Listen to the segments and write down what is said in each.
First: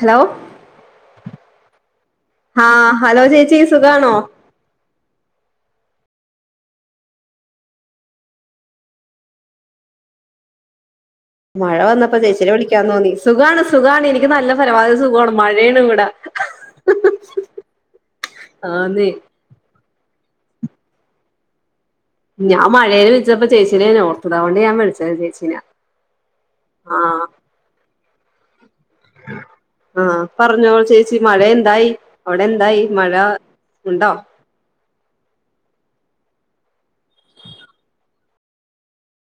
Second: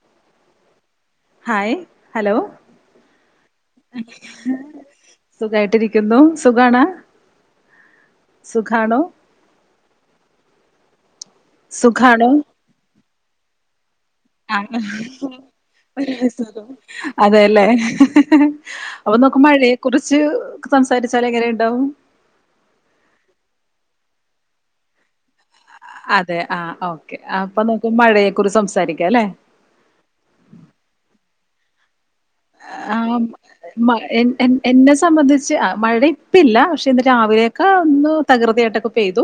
Hello hi hello ആ hello ചേച്ചി സുഖാണോ സുഖായിട്ടിരി- ക്കുന്നു സുഖാണ് സുഖാണോ? മഴ വന്നപ്പോ ചേച്ചിനെ വിളിക്കാൻ തോന്നി സുഖാണ്. സുഖാണ് എനിക്ക് നല്ല ആണ് പരമാവധി സുഖമാണ് മഴയാണ് ഇവിടെ [unintelligible] അതെല്ലേ ആന്ന് അപ്പൊ നോക്ക് മഴയെ കുറിച്ച് കുറിച്ച് സംസാരിച്ചാൽ എങ്ങനെ ഉണ്ടാവും? ഞാൻ മഴേൽ വിളിച്ചപ്പോ ചേച്ചീനെ ഓർത്തത് അത് കൊണ്ട് ഞാൻ വിളിച്ചത് ചേച്ചീനാ അതെ ആ ഓക്കെ അപ്പൊ നോക്ക് മഴയെക്കുറിച്ച് സംസാ- ആ പറഞ്ഞോള് ചേച്ചി മഴ എ- ന്തായി ആ [unintelligible] എന്ന സംബന്ധിച്ച് മഴ ഇപ്പില്ല പക്ഷെ ഇന്ന് രാവിലെയൊക്കെ ഒന്ന് തകൃതിയായിട്ടൊക്കെ പെയ്തു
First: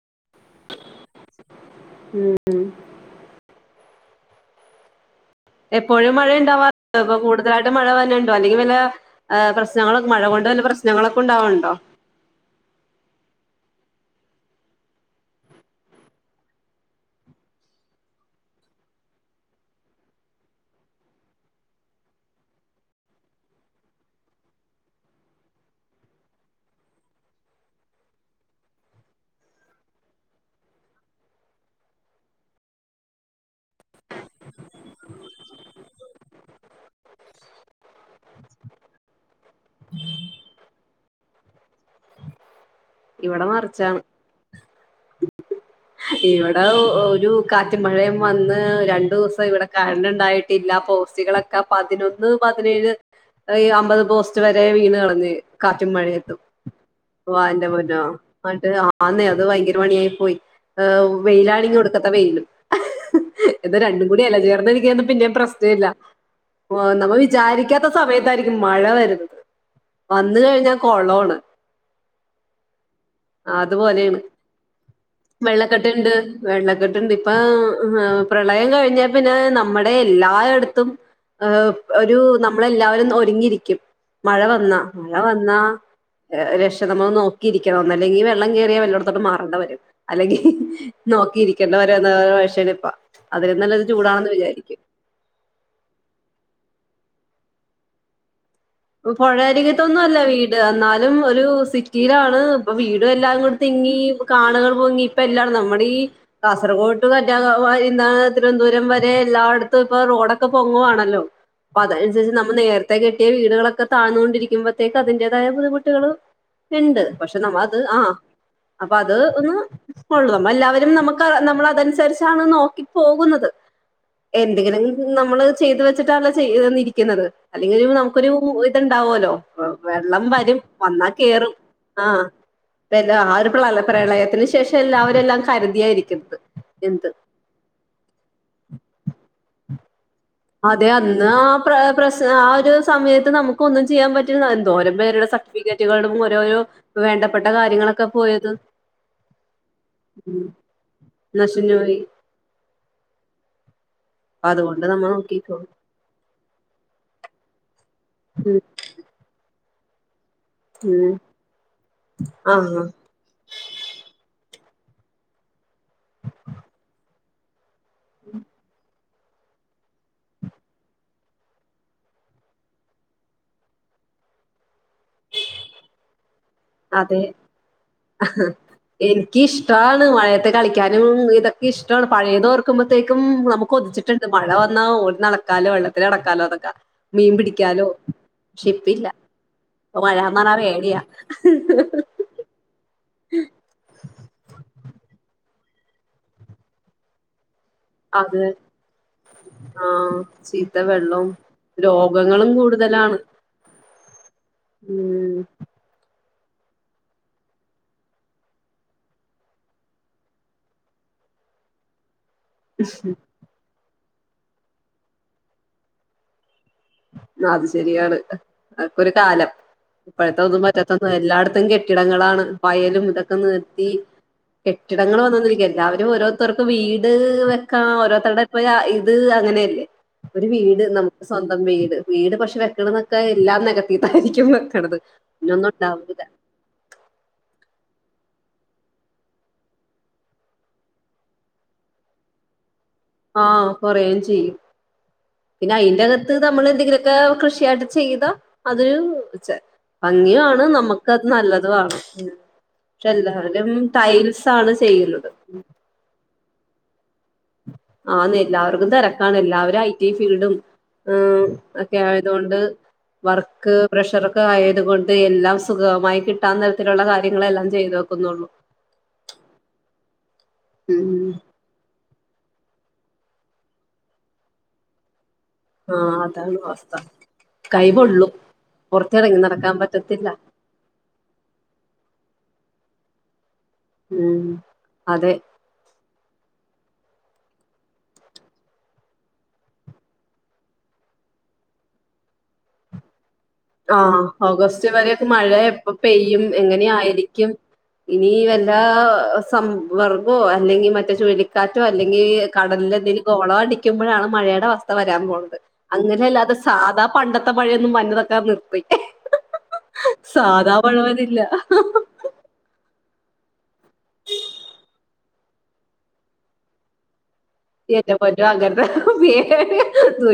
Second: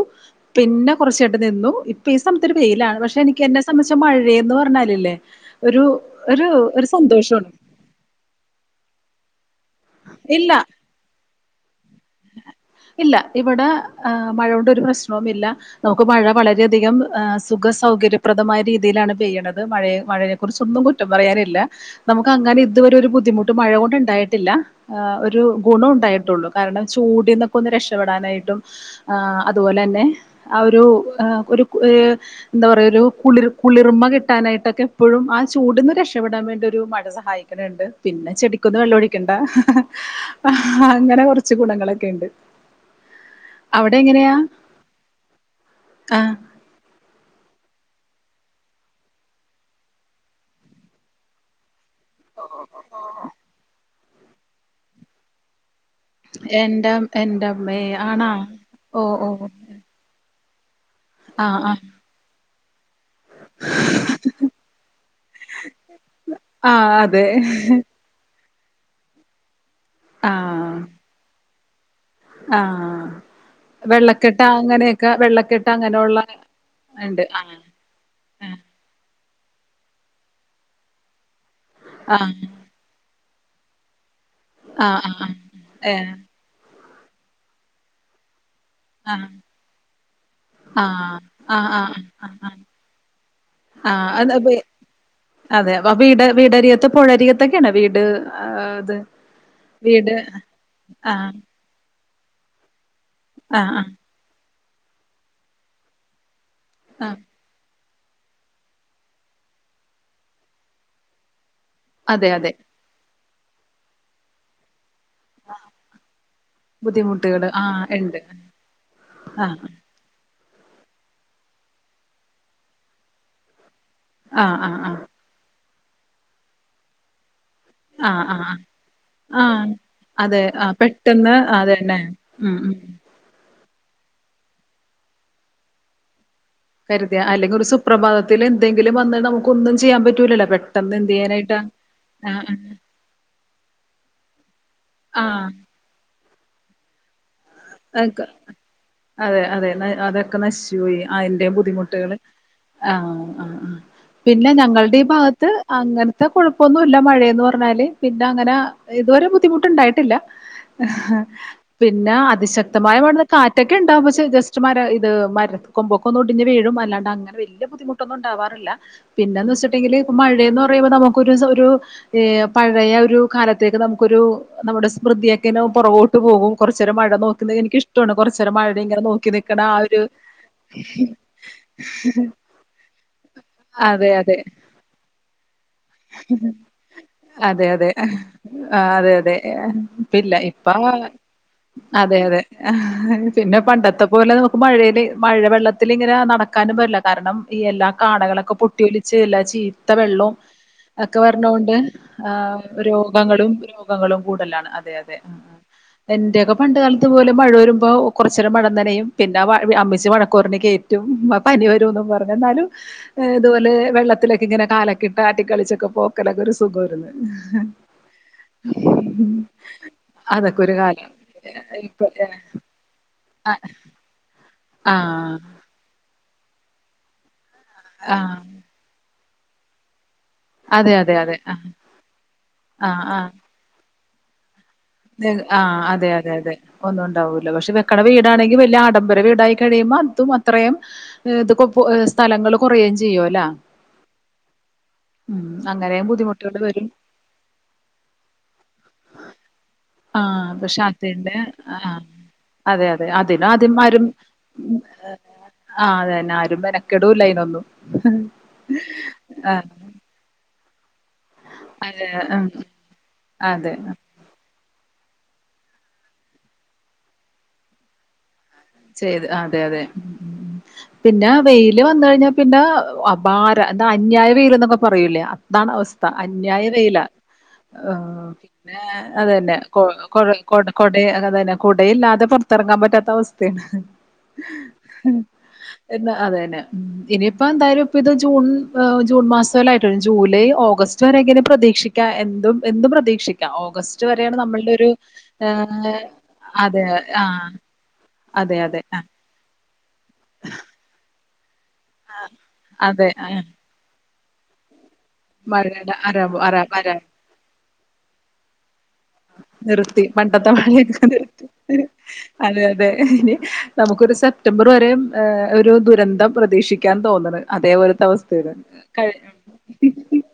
പിന്നെ കുറച്ചായിട്ട് നിന്നു ഇപ്പൊ ഈ സമയത്ത് ഒരു വെയിലാണ് പക്ഷെ എനിക്ക്ന്നെ - സംബന്ധിച്ച്ച് മഴയന്ന് പറഞ്ഞാലല്ലേ എപ്പോഴും മഴയ ണ്ടാവാറുണ്ടേ ഇപ്പൊ കൂടുതലായിട്ടും മഴ വണ്ടോ അല്ലെങ്കിൽ [unintelligible] ഞങ്ങൾക്ക് മഴ കൊണ്ട് ഇല്ല വല്ല പ്രശ്നങ്ങളൊക്കെ ഉണ്ടാവല്ണ്ട് ആ ഇല്ല ഇവിടെ മഴ കൊണ്ട് ഒരു പ്രശ്നവും ഇല്ല നമുക്ക് മഴ വളരെയധികം സുഖ സൗകര്യപ്രദമായ രീതിയിലാണ് പെയ്യണത് മഴയ മഴയെ കുറിച്ചൊന്നും കുറ്റം പറയാനില്ല നമുക്ക് അങ്ങനെ ഇതുവരെ ഒരു ബുദ്ധിമുട്ട് മഴ കൊൊണ്ട് ഉണ്ടായിട്ടില്ല ഒരു ഗുണം ഉണ്ടായിട്ടുള്ളൂ കാരണം ചൂടിന്നൊക്കെ ഒന്ന് രക്ഷപ്പെെടാനായിട്ടും് അതുപോലെ തന്നെ ആ ഒരു ഒരു എന്താ പറയ ഒരു കുളിർ കുളിർമ കിട്ടാനായിട്ടൊക്കെ എപ്പോഴും ആ ചൂടിന്ന് രക്ഷപെടാൻ വേണ്ടി ഒരു മഴ സഹായിക്കണുണ്ട് പിന്നെ ചെടിക്കൊന്നും വെള്ളൊഴിക്കണ്ട ഹഹ അങ്ങനെ കുറച്ച് കുറച്ച് ഗുണങ്ങളൊക്കെ ഉണ്ട് ഇവിടെ മറിച്ച അവിടെ എങ്ങനെയാ ആഹ് ഇവിടെ ഒരു കാറ്റി മഴയും വന്ന് രണ്ടു ദിവസം ഇവിടെ കുണ്ടായിട്ടില്ല പോസ്റ്റികളൊക്കെ പതിനൊന്ന് പതിനേഴ് അമ്പത് പോസ്റ്റ് വരെ വീണ് കളഞ് എന്റെ എന്റെമ്മ എന്നിട്ട് പൊന്നോ [unintelligible] ആന്നേ അത് ഭയങ്കര മണിയായി പോയി ഹ് ആഹ് വെയിലാണെങ്കി ആഹ് ഒടുക്കത്ത വെയില് ഇത് രണ്ടും കൂടി അല്ലെ ചേർന്ന് ഇരിക്കണെ പിന്നെ ഇപ്പൊ റെസ്റ്റ് ഇല്ല ഓ ആഹ് നമ്മ അതെ വിചാരിക്കാത്ത സമയത്തായിരിക്കു മഴ വരുന്നത് വന്ന കഴിഞ്ഞാ ആഹ് കൊള്ളണ് ആഹ് അതുപോലെയാണ് വെള്ളക്കെട്ട അങ്ങനെയൊക്കെ വെള്ളക്കെട്ട് വെള്ളക്കെട്ട്ണ്ട് അങ്ങനെയുള്ള വെള്ളക്കെട്ട്ണ്ട് ഉണ്ട് ഇപ്പൊ ആഹ് പ്രളയം കഴിഞ്ഞാ പിന്നെ നമ്മുടെ എല്ലായിയിടത്തും ഹ ആഹ് ഒരു ആഹ് നമ്മളെല്ലാവരും അടങ്ങിരിക്കും മഴ വന്നാ ആഹ് മഴ ആഹ് വന്ന ഏഹ് രക്ഷ പ നമ്മൾ [unintelligible] നോ നോക്കിയിരിക്കണം അല്ലെ വെള്ളം കയറിയാ വല്ലോടത്തോട്ട് ആഹ് മാറേണ്ടി വരും അല്ലെങ്കിൽ ആഹ് ആഹ് നോക്കിയിരിക്കേണ്ടവര ആഹ് [unintelligible] എന്ന ആഹ് ആഹ് വിഷേ ഇപ്പ അതിൽ നല്ലത് ആഹ് ചൂടാണെന്ന് അത് അപ്പ വിചാരിക്കും പുഴരികത്തൊക്കെയാണ് വീട് ആ, ഇത് പുഴ അരികത്തൊന്നും അല്ല വീട് എന്നാലും ആഹ് ഒരു സിറ്റി വീരാണ്പ്പ [unintelligible] വീട് എല്ലാം കൂടെ ആഹ് ആഹ് തിങ്ങി കാണ പോങ്ങി ഇപ്പം എല്ലാടും നമ്മുടെ ഈ കാസർകോട് [unintelligible] ആഹ് ത എന്താണ് തിരുവനന്തപുരം വരെ എല്ലായിടത്തും ഇപ്പൊ റോഡൊക്കെ പൊങ്ങുവാണല്ലോ അപ്പം അതെ അനുസരിച്ച് അതെ നമ്മൾ നേരത്തേ [unintelligible] വീടുകളെ താന്നോണ്ടിരിമ്പേ േക്ക് [unintelligible] അതിന്റേതായ ബുദ്ധിമുട്ടികൾ ഇണ്ട് പക്ഷെ ബുദ്ധിമുട്ടുകള് നമ്മ അത് ആഹ് ആ ഇണ്ട് അപ്പൊ അത് ആഹ് ഒന്ന് കൊള്ള നമ്മെ എല്ലാവരും നമുക്ക് നമ്മള അതനുസരിച്ചാണ് നോക്കി പോകുന്നത് ആഹ് ആഹ് എന്തെങ്കിലും ആഹ് [unintelligible] നമ്മള് ചെയ്തു വെച്ചിട്ടാണല്ലോ ചെയ്തെന്നിരിക്കുന്നത് അല്ലെങ്കിലും ആഹ് നമുക്കൊരു ആഹ് ആഹ് ഒ ണ്ടാവല്ലോ ആഹ് വെള്ളം അതെ വരും ആഹ് വന്നാൽ പെട്ടെന്ന് കേറും അതന്നെ ആ ഉം ഉം അപ്പം എല്ലാം [unintelligible] പ്രളയത്തിന് ശേഷം എല്ലാവരും എല്ലാം കരുതിയായിരിക്കുന്നത് എന്ത് കരുതിയ അല്ലെങ്കിൽ ഒരു സുപ്രഭാതത്തിൽ എന്തെങ്കിലും വന്ന് നമുക്കൊന്ന് ചെയ്യാൻപറ്റും അതെ അന്ന് ആ പ്ര പ്രശ് ആ ആഹ് ഒരു സമയത്ത് നമുക്ക് ഒന്നും ചെയ്യാൻ പറ്റില്ല എന്തോരം പേരുടെ സർട്ടിഫിക്കറ്റുകളും യോയോ വേണ്ട അതക്കെ അതെ അതെ അതൊക്കെ ഉം നശിച്ചുപോയി അതിന്റെ നശിഞ്ഞു പോയി ബുദ്ധിമുട്ടുകൾ ആഹ ആ ആ പിന്നെ അതുകൊണ്ട് ഞങ്ങളുടെ ഈ നമ്മൾ ഭാഗത്ത് നോക്കിക്കോളും അങ്ങനത്തെ കുഴപ്പമൊന്നും ഇല്ല മഴയെന്ന് പറഞ്ഞാല് പിന്നെ അങ്ങനെ ഉം ഇതുവരെ ബുദ്ധിമുട്ട് ഉണ്ടായിട്ടില്ല ഉം പിന്നാ അതിശ ആഹ് ശക്തമായ ഇവിടുന്നു കാറ്റൊക്കെണ്ടാവും പക്ഷെ ജസ് മര ഇത് മര കൊമ്പൊക്കെ ഒന്നും ഒടിഞ്ഞ് വീഴും അല്ലാണ്ട് അങ്ങനെ വലിയ ബുദ്ധിമുട്ടൊന്നും ഉണ്ടാവാറില്ല പിന്നെന്ന് വെച്ചിട്ടണ്ടെങ്കില് ഇപ്പ മഴയെന്ന് പറയുമ്പോൾ നമുക്കൊരു ഒരു പഴയ ഒരു കാലത്തേക്ക് നമുക്കൊരു നമ്മുടെ വൃദിയാക്കിലോ പുറകോട്ട് പോകും കുറച്ച് നേരം മഴ നോ എനിക്ക് ആ ഒരു ഇഷ്ടമാണ് മഴയത്തെ കളിക്കാനും ഇതൊക്കെ ഇഷ്ടമാണ് പഴയതോർക്കുമ്പോത്തേക്കും നമുക്ക് അതെ ഒച്ചിട്ടുണ്ട് അതെ മഴ വന്നാ ഓ നടക്കാലോ വെള്ളത്തിൽ നടക്കാലോ അതൊക്കെ മീൻ അതെ പിടിക്കാലോ അതെ പക്ഷെ ആ ഇപ്പ ഇല്ല അതെ അതെ അപ്പ ഇപ്പില്ല മഴന്നറിയ ഇപ്പ റേഡിയാ അതെ അതെ ആ പിന്നെ പണ്ടത്തെ പോലെ നമുക്ക് മഴയില് മഴ വെള്ള ഇതിൽ ഇങ്ങനെ നടക്കാനും പാടില്ല കാരണം ഈ എല്ലാ അത് കാടകളൊക്കെ പൊട്ടിയൊലിച്ച് എല്ലാ ചീത്ത ആഹ് വെള്ളവും ചീത്ത ഒക്കെ വെള്ളവും വരണോണ്ട് ആ രോഗങ്ങളും കൂടുതലാണ്. രോഗങ്ങളും രോഗങ്ങളും കൂടുതലാണ് അതെ അതെ ഉം എ പണ്ട് കാലത്ത് പോലെ മഴ വരുമ്പോൾ കുറച്ച നേരം മഴനനയും പിന്നെ അമ്മിച്ചി വഴക്ക് പറഞ്ഞ് കയറ്റും ഇപ്പ പനി വരൂന് പറ പിന്നെന്താലും ഇതുപോലെ വെള്ളത്തിലൊക്കെ ഇങ്ങനെ കാലൊക്കെ ഇട്ട് ആട്ടി കളിച്ചൊക്കെ പോക്കലൊക്കെ റിസ് അത് ശരിയാണ് അതക്കൊ ഒരു കാലം അതൊക്കെ ഇപ്പോഴതൊന്നും ഒരു കാലം പറ്റാത്തന്നും എല്ലാ തം ഇപ്പൊ കെട്ടിടങ്ങളാണ് വയലും ഇതൊക്കെ ആഹ് നിർത്തി കെട്ടിടങ്ങൾ ആഹ് വന്നന്നരിക്ക എല്ലാവരും ഓരോരുത്തർക്ക് വീട് ആഹ് ഓരോരുടെ [unintelligible] അത് അങ്ങനെയല്ലേ ഒരു വീട് അതെ അതെ നമുക്ക് അതെ സ്വന്തേം ആഹ് വീട് വീട് പക്ഷെ ആഹ് വെക്കണൊക്കെ ആഹ് എല്ലാ ഇതായിരിക്കു മ് ആഹ് അതെ അതെ അതെ ഒന്നും ഇണ്ടാവൂല പക്ഷെ ക്കണെ വീടാണെങ്കി വല്യ ആഡംബര വീടായി കഴിയുമ്പ അതും അത്രേയും ഇത്ക്കും സ്ഥലങ്ങള ആഹ് കൊറയും ചെയ്യും ഉം പിന്നെ അങ്ങനെയും അയിന്റെകത്ത് ബുദ്ധിമുട്ടുകൾ നമ്മള് വരും എന്തെങ്കിലുമൊക്കെ കൃഷിയായിട്ട് ചെയ്താ അത് വച്ച ആഹ് പക്ഷെ അത്തിന്റെ ആഹ് അതെ അതെ പക്ഷെ അതി എല്ലാവരും ആദ്യം ആരും ടൈൽസ് ആണ് ആഹ് അതെന്നെ ആരും വെര ആഹ് എല്ലാവർക്കും തെരക്കാണ് എല്ലാവരും ഐ ടി ഐ ഫീൽഡും ഉം ഒക്കെ അതെ ഉം ആയതോണ്ട് അതെ വർക്ക് പ്രഷർ ഒക്കെ ആയ തുകൊണ്ട് എല്ലാം സുഖ അവും കിട്ടാ തരത്തില്ള്ള കാര്യങ്ങളെല്ലാം ചെയ്തു വെക്കുന്നുള്ളൂ ചെയ്ത് അതെ അതെ ഉം ഉം ഉം പിന്നെ വെയില് വന്ന് കഴിഞ്ഞാ പിന്നെ അഭാര എന്താ അന്യായ വെയില് ഇന്നൊക്കെ പറയൂലേ അ അതാണ് അവസ്ഥ ആഹ് അതാണ് അവസ്ഥ അന്യായവെയില കൈ പൊള്ളും പിന്നെ പുറത്തിറങ്ങി അതെന്നെ നടക്കാൻ പറ്റത്തില്ല കൊട അതെന്നെ കാടയില്ലാതെ പൊറത്ത് ത്തെറങ്ങാൻ പറ്റാത്ത അവസ് [unintelligible] ഉം അതെ അത് തന്നെ ഇനിയിപ്പ എന്തായാലും ഇപ്പ ഇത് ജൂൺ ജൂൺ മാസം അല്ലെ ആയിട്ടുള്ളൂ ജൂലൈ ഓഗസ്റ്റ് വെരെ പ്രതീക്ഷിക്കാ എന്തും എന്തും പ്രതീക്ഷിക്ക് ആഹ് ഓഗസ്റ്റ് വരെയൊക്കെ മഴ എപ്പ ഏഹ് പെയ്യും അതെ. ആഹ്. എങ്ങനെയായിരിക്കും ഇനി അതെ, അതെ. വല്ലാ ആഹ്. സ് സംഭ വർഗോ അല്ലെങ്കിൽ മറ്റേ ചുഴലി കാറ്റോ അല്ലെങ്കി കടലിൽ അതെ. എന്തെങ്കിലും ആഹ്. ഗോളോ അടിക്കുമ്പോഴാണ് മഴയുടെ അവസ് വരാൻ പോണത് മഴയുടെ അരവ് അങ്ങനെയല്ലാതെ അര അര സാധാ പണ്ടത്തെ മഴയൊന്നും വന്നതൊക് [unintelligible] നിർത്തി നിർത്തി പണ്ടത്തെ സാധാ മഴ മഴയക്കെ വരില്ല നിർത്തി അതെ അതെ ഇനി നമുക്കൊരു സെപ്റ്റംബർ വരെയും ഏഹ് ഒരു ദുരന്തം പ്രതീക്ഷിക്കാന്ന് തോന്നണ് അതേപോലത്തെ എൻ്റെ പൊന്നോ അവസ്ഥയാണ്. അങ്ങനത്തെ കഴി പേടിയാ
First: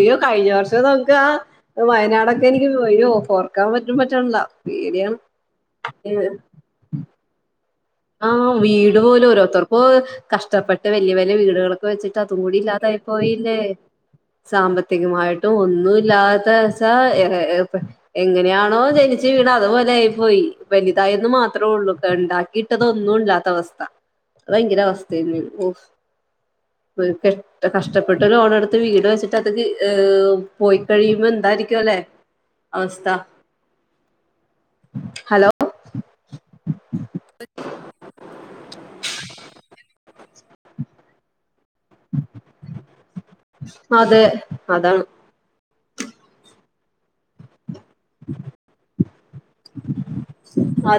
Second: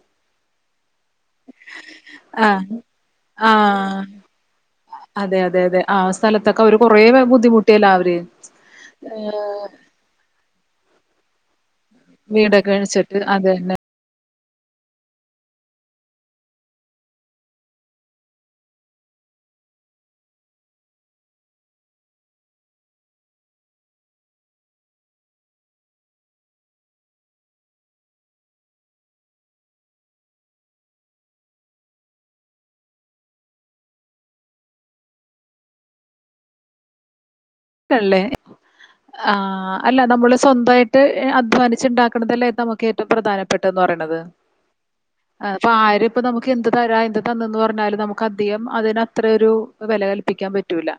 ഇയ്യോ കഴിഞ്ഞ വർഷത്തെ [unintelligible] ക്ക ആഹ് വയനാടെക്കെ എനിക്ക് ആഹ്. വയ്യോ ഓർക്കാൻ പറ്റും ആഹ്. പറ്റണ്ല്ല പേടിയാണ്. അതെ അതെ അതെ ആ സ്ഥലത്തൊക്കെ അവര് കൊറേ ബുദ്ധിമുട്ടിയല്ലോ അവര് ആഹ് വീട് പോലും ഏഹ് ഓരോർത്തർക്ക് കഷ്ടപ്പെട്ട് വല്ല്യ വ ല്ല്യ വീട്കള് വെച്ചിട്ട് വീടൊക്കെ അതുംകൂടിഇല്ലാതായി വെച്ചിട്ട് പോയില്ലേ? അതന്നെ സാമ്പത്തികമായിട്ടും ഒന്നുംഇല്ലാതെ വെച്ച എ ഏഹ് ഇപ്പ എങ്ങനെയാണോ ജനിച്ച് വീണെ അതുപോലെ ആയി പോയി. വല്തായെന്ന് മാത്രേ ഒള്ളു ക്കെ ഇണ്ടാക്കി ഇതൊന്നും ഇല്ലാത്ത അവസ്ഥ ഭയങ്കര അവസ്ഥയരുന്നു ഓ കഷ്ടപ്പെട്ട്ലോണ എടുത്ത് വീട് വെച്ചിട്ട് അത് ഏ പോയി കഴിയുമ്പോ എന്തായിരിക്കും അല്ലെ അവസ്ഥ ഹലോ [unintelligible] ഹല്ലേ- ആ അല്ല നമ്മള് സ്വന്തായിട്ട് അധ്വാനി ച്ച് ഉണ്ടാക്കണതല്ലേ നമുക്ക് ഏറ്റവും പ്രധാനപ്പെട്ടന്ന് പറയണുന്നത് അതെ അതാണ് ആ അപ്പ ആര് ഇപ്പ നമുക്ക് എന്ത് തരാം എന്ത് തന്നന്ന് പറഞ്ഞാലും നമുക്ക് അധികം അതിനത്ര ഒരു വില കൽപ്പിക്കാൻ പറ്റൂല്ല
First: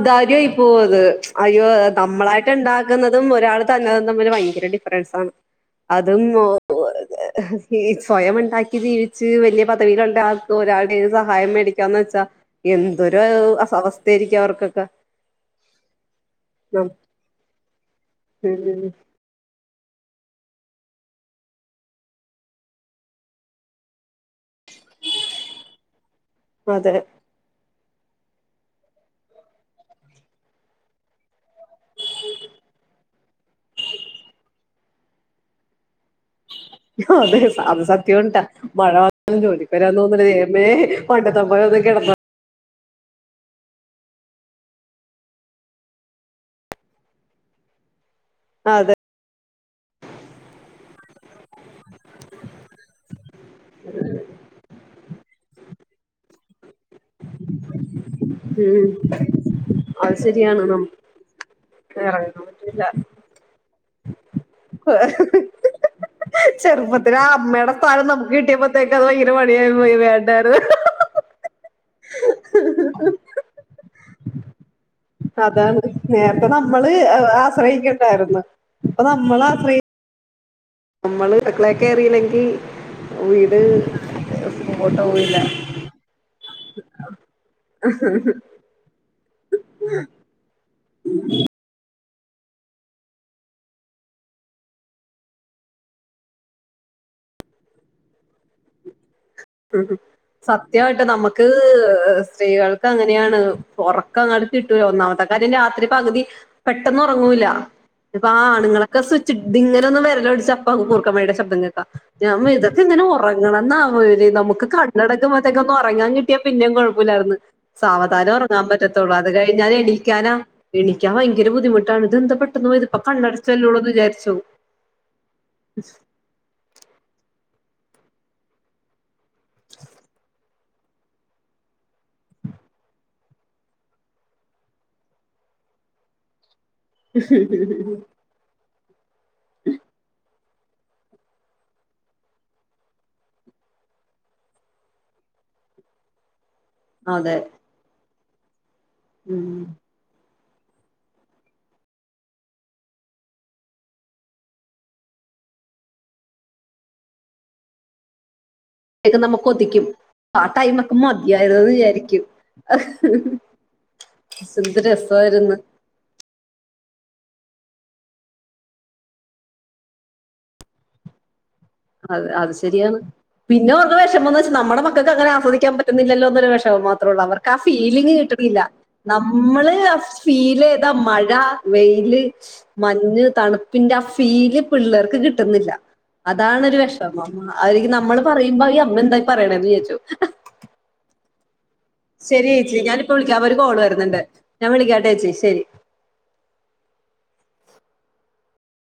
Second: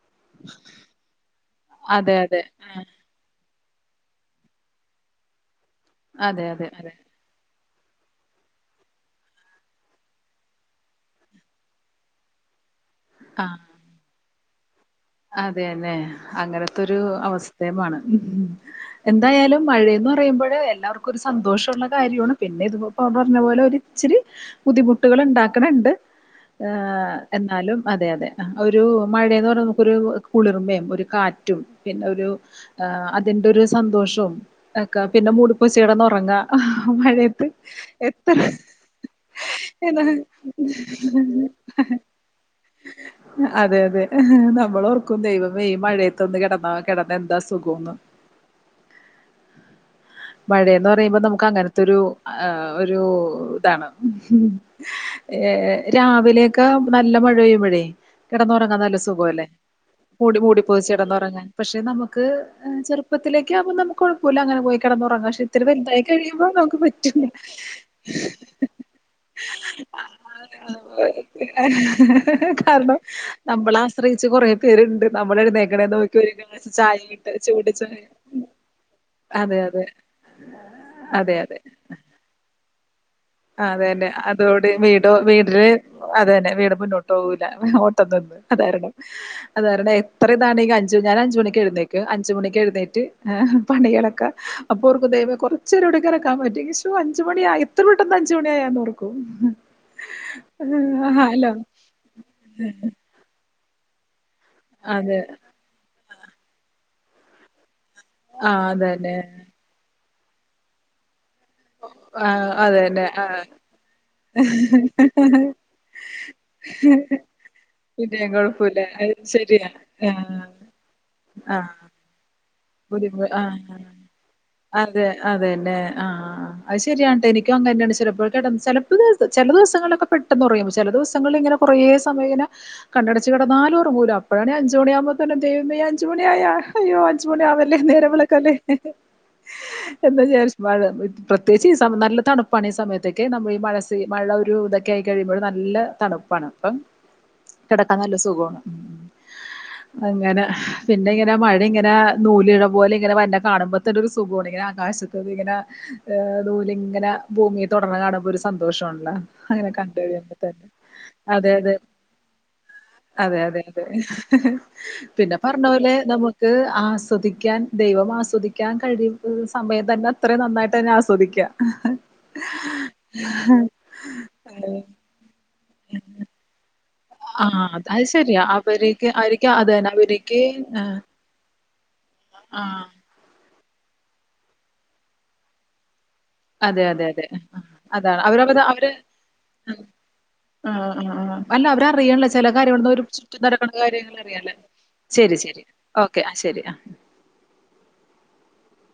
ഔദാര്യമായി പോവും അത് അ- അതെ അതെ നമ്മളായിട്ട് ഉണ്ടാക്കുന്നതും ഒരാൾ തന്നതും തമ്മിൽ ഭയങ്കര ഡിഫറൻസ് ആണ് അതും അതെ അതെ അതെ [unintelligible] ഈ സ്വയം ഉണ്ടാക്കി ജീവിച്ച് വലിയ പദവികളുണ്ടാ ഒരാളുടെയും സഹായം മേടിക്കാന്ന് വെച്ചാൽ എന്തൊരു ആ അവസ്ഥായിരിക്കും അവർക്ക് ക്കെ അതെന്നെ അങ്ങനത്തൊരു അവസ്ഥയമാണ് എന്തായാലും മഴയന്ന് പറയുമ്പോഴ് എല്ലാവർക്കും ഒരു സന്തോഷമുള്ളള്ള കാര്യമാണ് പിന്നെ ഇത് പറഞ്ഞ പോലെ ഒ ഇച്ചിരി ബുദ്ധിമുട്ടുകൾ ഉണ്ടാക്കണണ്ട് അതെ എന്നാലും അതെ അതെ ഒരു മഴേന്ന് പറ നോ ഒരു കുളിർമയും ഒരു കാറ്റ് റ്റും പിന്നെ ഒരു അതിന്റെ ഒരു സന്തോഷവും അക്കാ പിന്നെ മൂടിപ്പോതച്കെടന്നൊറങ അതാ അതെ മഴയത്ത് അത് സത്യംട്ടാ എത്ര- മഴ വന്നാലും ജോലിക്ക് വരാൻ തോന്നൂല ദൈവമേ പണ്ടത്തെ പോലെ ഒന്ന് കിടന്ന അതെ അതെ നമ്മള് ഓർക്കും ദൈവമേ ഈ മഴയത്തൊന്ന് കിടന്നാ കിടന്ന എന്താ സുഖംന്ന് അതെ മഴന്ന് പറയുമ്പോ നമുക്ക് അങ്ങനത്തെൊരു ഒരു ഇതാണ് ഏ രാവിലെയൊക്കെ നല്ല മഴ പെയ്യുമ്പഴേ കിടന്നുറങ്ങാൻ ഉം നല്ല സുഖം അല്ലേ അത് മൂടി ശരിയാണ് മൂടിപ്പൊതച്ച് നമുക്ക് കിടന്നുറങ്ങാൻ പക്ഷെ നമുക്ക് ഇറങ്ങാൻ പറ്റൂല ചെറുപ്പത്തിലേക്ക് ആക്മ്പ നമ്ക് കു ല അങ്ങനെ പോയി കിടന്നുറങ്ങാം പക്ഷെ ഇത്തിരി വലുതായി കഴിയുമ്പോ നമുക്ക് ചെറുപ്പത്തില് പറ്റില്ല ആ അമ്മയുടെ സ്ഥാനം നമുക്ക് കിട്ടിയപ്പോത്തേക്ക് അത് ഭയങ്കര പണിയായി പോയി വേണ്ടായിരുന്നു കാരണം നമ്മളാ കുച്ച് കൊറേ പേരുണ്ട് അതാണ് നോക്കി ഒരു നേരത്തെ ഗ്ലാസ് നമ്മള് ചായ ഇട്ട് ചൂട് ചായ ആശ്രയിക്കണ്ടായിരുന്നു ഇപ്പൊ നമ്മൾ അതെ ആശ്രയി അതെ നമ്മള് അട്ക്കെളെക്കേറിയില്ലെങ്കി ആ അതെല്ലേ അതോട് വീട് പോവില്ല വീടില് അതെന്നെ വീട് മുന്നോട്ടോവൂല. ഓട്ടം തന്നെ അതാരണം അതാരണം എത്ര ഇതാണെങ്കി അഞ്ചു ഞാൻ അഞ്ചു മണിക്ക് എഴുന്നേ ക്ക് അഞ്ച് മണിക്ക്എഴുന്നേറ്റ് ഏഹ് പണികളക്ക അപ്പോർക്കും ദൈവമേ കൊർച്ചേരംകൂടി കെടക്കാൻ പറ്റിയെങ്കിൽ ശോ അഞ്ച്മണിയായ എത്ര പെ ട്ടെന്ന് അഞ്ചു മണിയായെന്നോർക്കും ഇഹ് സത്യായിട്ട് നമ്മക്ക് ഹലോ. സ്ത്രീകൾക്ക് അങ്ങനെയാണ്. ഒർ ക്കങ്ങട്ട് കിട്ടൂല അതെ. ഒന്നാമത്തെ കാര്യം രാത്രി പക് തി പെട്ടന്ന് ഒറങ്ങൂല. ഇപ്പ ആ ആണ്ങ്ങളൊക്കെ സ്വിചി തിങ്ങനൊന്നു വര [unintelligible] അപ്പ [unintelligible] [unintelligible] ആ ഞാൻ [unintelligible] ഇതൊക്കെ എങ്ങനെ അതന്നെ. ആ. ഒറങ്ങണ്ന്നാവേ? നമുക്ക് കണ്ണടക്കുമ്പോത്തേക്ക് ഒന്ന് ഉറങ്ങാൻ കിട്ടിയാ പിന്നേം കുഴപ്പുല്ലാര്ന്നു പിന്നെയും സാവധാനം ഒർങ്ങാൻ കുഴപ്പമില്ല. പറ്റത്തുള്ളൂ അത് ശരിയാ. കഴിഞ്ഞാല് ആ. എണിക്കാനാ എണിക്കാൻ ഭയങ്കര ആ. ബുദ്ധിമുട്ടാണ് ഇത് എന്താപ്പ ബുദ്ധിമു ആഹ് അഹ് അതെ അതെന്നെ ആഹ് ആഹ് അഹ് ശെരിയാണ് ട്ട ഇനി [unintelligible] ചെല ദിവസങ്ങളിലൊക്കെ പെട്ടെന്ന് ഒറങ്ങി ചെല ദിവസങ്ങൾല് ഇങ്ങനെ കൊറേ സമയിങ്ങനെ കണ്ണടച്ച് കിടന്നാലും ഉറങ്ങൂല. അപ്പഴാണ് അഞ്ചുമണിയാകുമ്പോത്തന്നെ ദൈവമേ അഞ്ച് മണി ആയാ ഞ്ച്മണി ആവല്ലേ നേരം വെള്ക്കല്ലെ ഹ് ഹെ എന്താ വിചാരി മഴ പ്രത്യേകിച്ച് ഈസ നല്ല തണുപ്പാണ് ഈ സമയത്തൊക്കെ നമ്മൾ ഈ മഴസി മഴ ഒരു ഇതൊക്കെ ആയി കഴിയുമ്പോഴ് നല്ല തണുപ്പാണ്. പ്പം അതെ കിടക്കാന്നല്ല സു സുകോണ് ഉം. അങ്ങനാ പിന്നെ ങ്ങനെ മഴ ഇങ്ങനാ നൂല് ഇഴ പോലെ ഇങ്ങനെ വന്ന് കാണുമ്പോത്ത ഒരു സുഖാണ് ഇങ്ങനെ ആകശത്ത് ഇങ്ങനെ ഏ നൂലിങ്ങനെ ഭൂമിയെ തൊട്ന്ന കാണുമ്പോ ഒരു സു സന്തോഷാണല്ലേ ഇതൊക്കെ നമുക്ക് അങ്ങനെ ഒതിക്കും കണ്ട് കഴിയ്മ്പ ആ തന്നെ ടൈമൊക്കെ മതിയായിരുന്നു എന്ന് അതെതെ വിചാരിക്കും അതെ അതെ അതെ എന്ത് പിന്നെ രസായിരുന്നു പർഞ്ഞ പോലെ നമ്മു ഹ് ആസ് ആസ്വദിക്കാൻ ദൈവം ആസ്വദിക്കാൻ കഴിവ് സമയം തന്നെ അത്രയും നന്നായിട്ട് തന്നെ ആസ്വദിക്കാ. അതെ അത് ശരിയാണ് പിന്നെ ഉള്ള വെഷമെന്ന് വെച്ചാ നമ്മടെ മക്കക്ക് അങ്ങനെ ആസ്വദിക്കാ ക്കാൻ പറ്റുന്നില്ലല്ലോന്നൊരു വിഷമം മാത് അത്രോള്ളൂ അവർക്ക് ആ അത് ഫീലിങ് ശരിയാ. കിട്ട്ണ്ല്ല അവര്ക്ക് അവര്ക്ക് അത് നമ്മള് തന്നെ അവര്ക്ക് ഫീൽ ചെയ്ത ആഹ്. മഴ [unintelligible] യില് ആ. മഞ്ഞ് തണുപ്പ് പിന്റെ ആ ഫീല് പിള്ളേർക്ക് കിട്ടുന്നില്ല താണ്‌ ഒരു അതെ, അതെ, അതെ. വെഷമം ആ, അതിരിക് അതാണ്. നമ്മള് അവരവര് പറയുമ്പോ ഈ അവര് അമ്മ എന്താ പറയണേ എന്ന് വിചാരിച്ചോവും ആ, ആ, ആ. അല്ല അവരറിയൺല്ല ചെല കാര്യങ്ങളോന്നും ഒരു ചുറ്റും ഒരു നടക്കണ കോള് കാര്യങ്ങൾ വരുന്നുണ്ട് അറിയല്ലേ ഞാൻ വിളിക്കാട്ടെ ശരി ചേച്ചി ശരി ഓക്കെ ആ ശരി ആ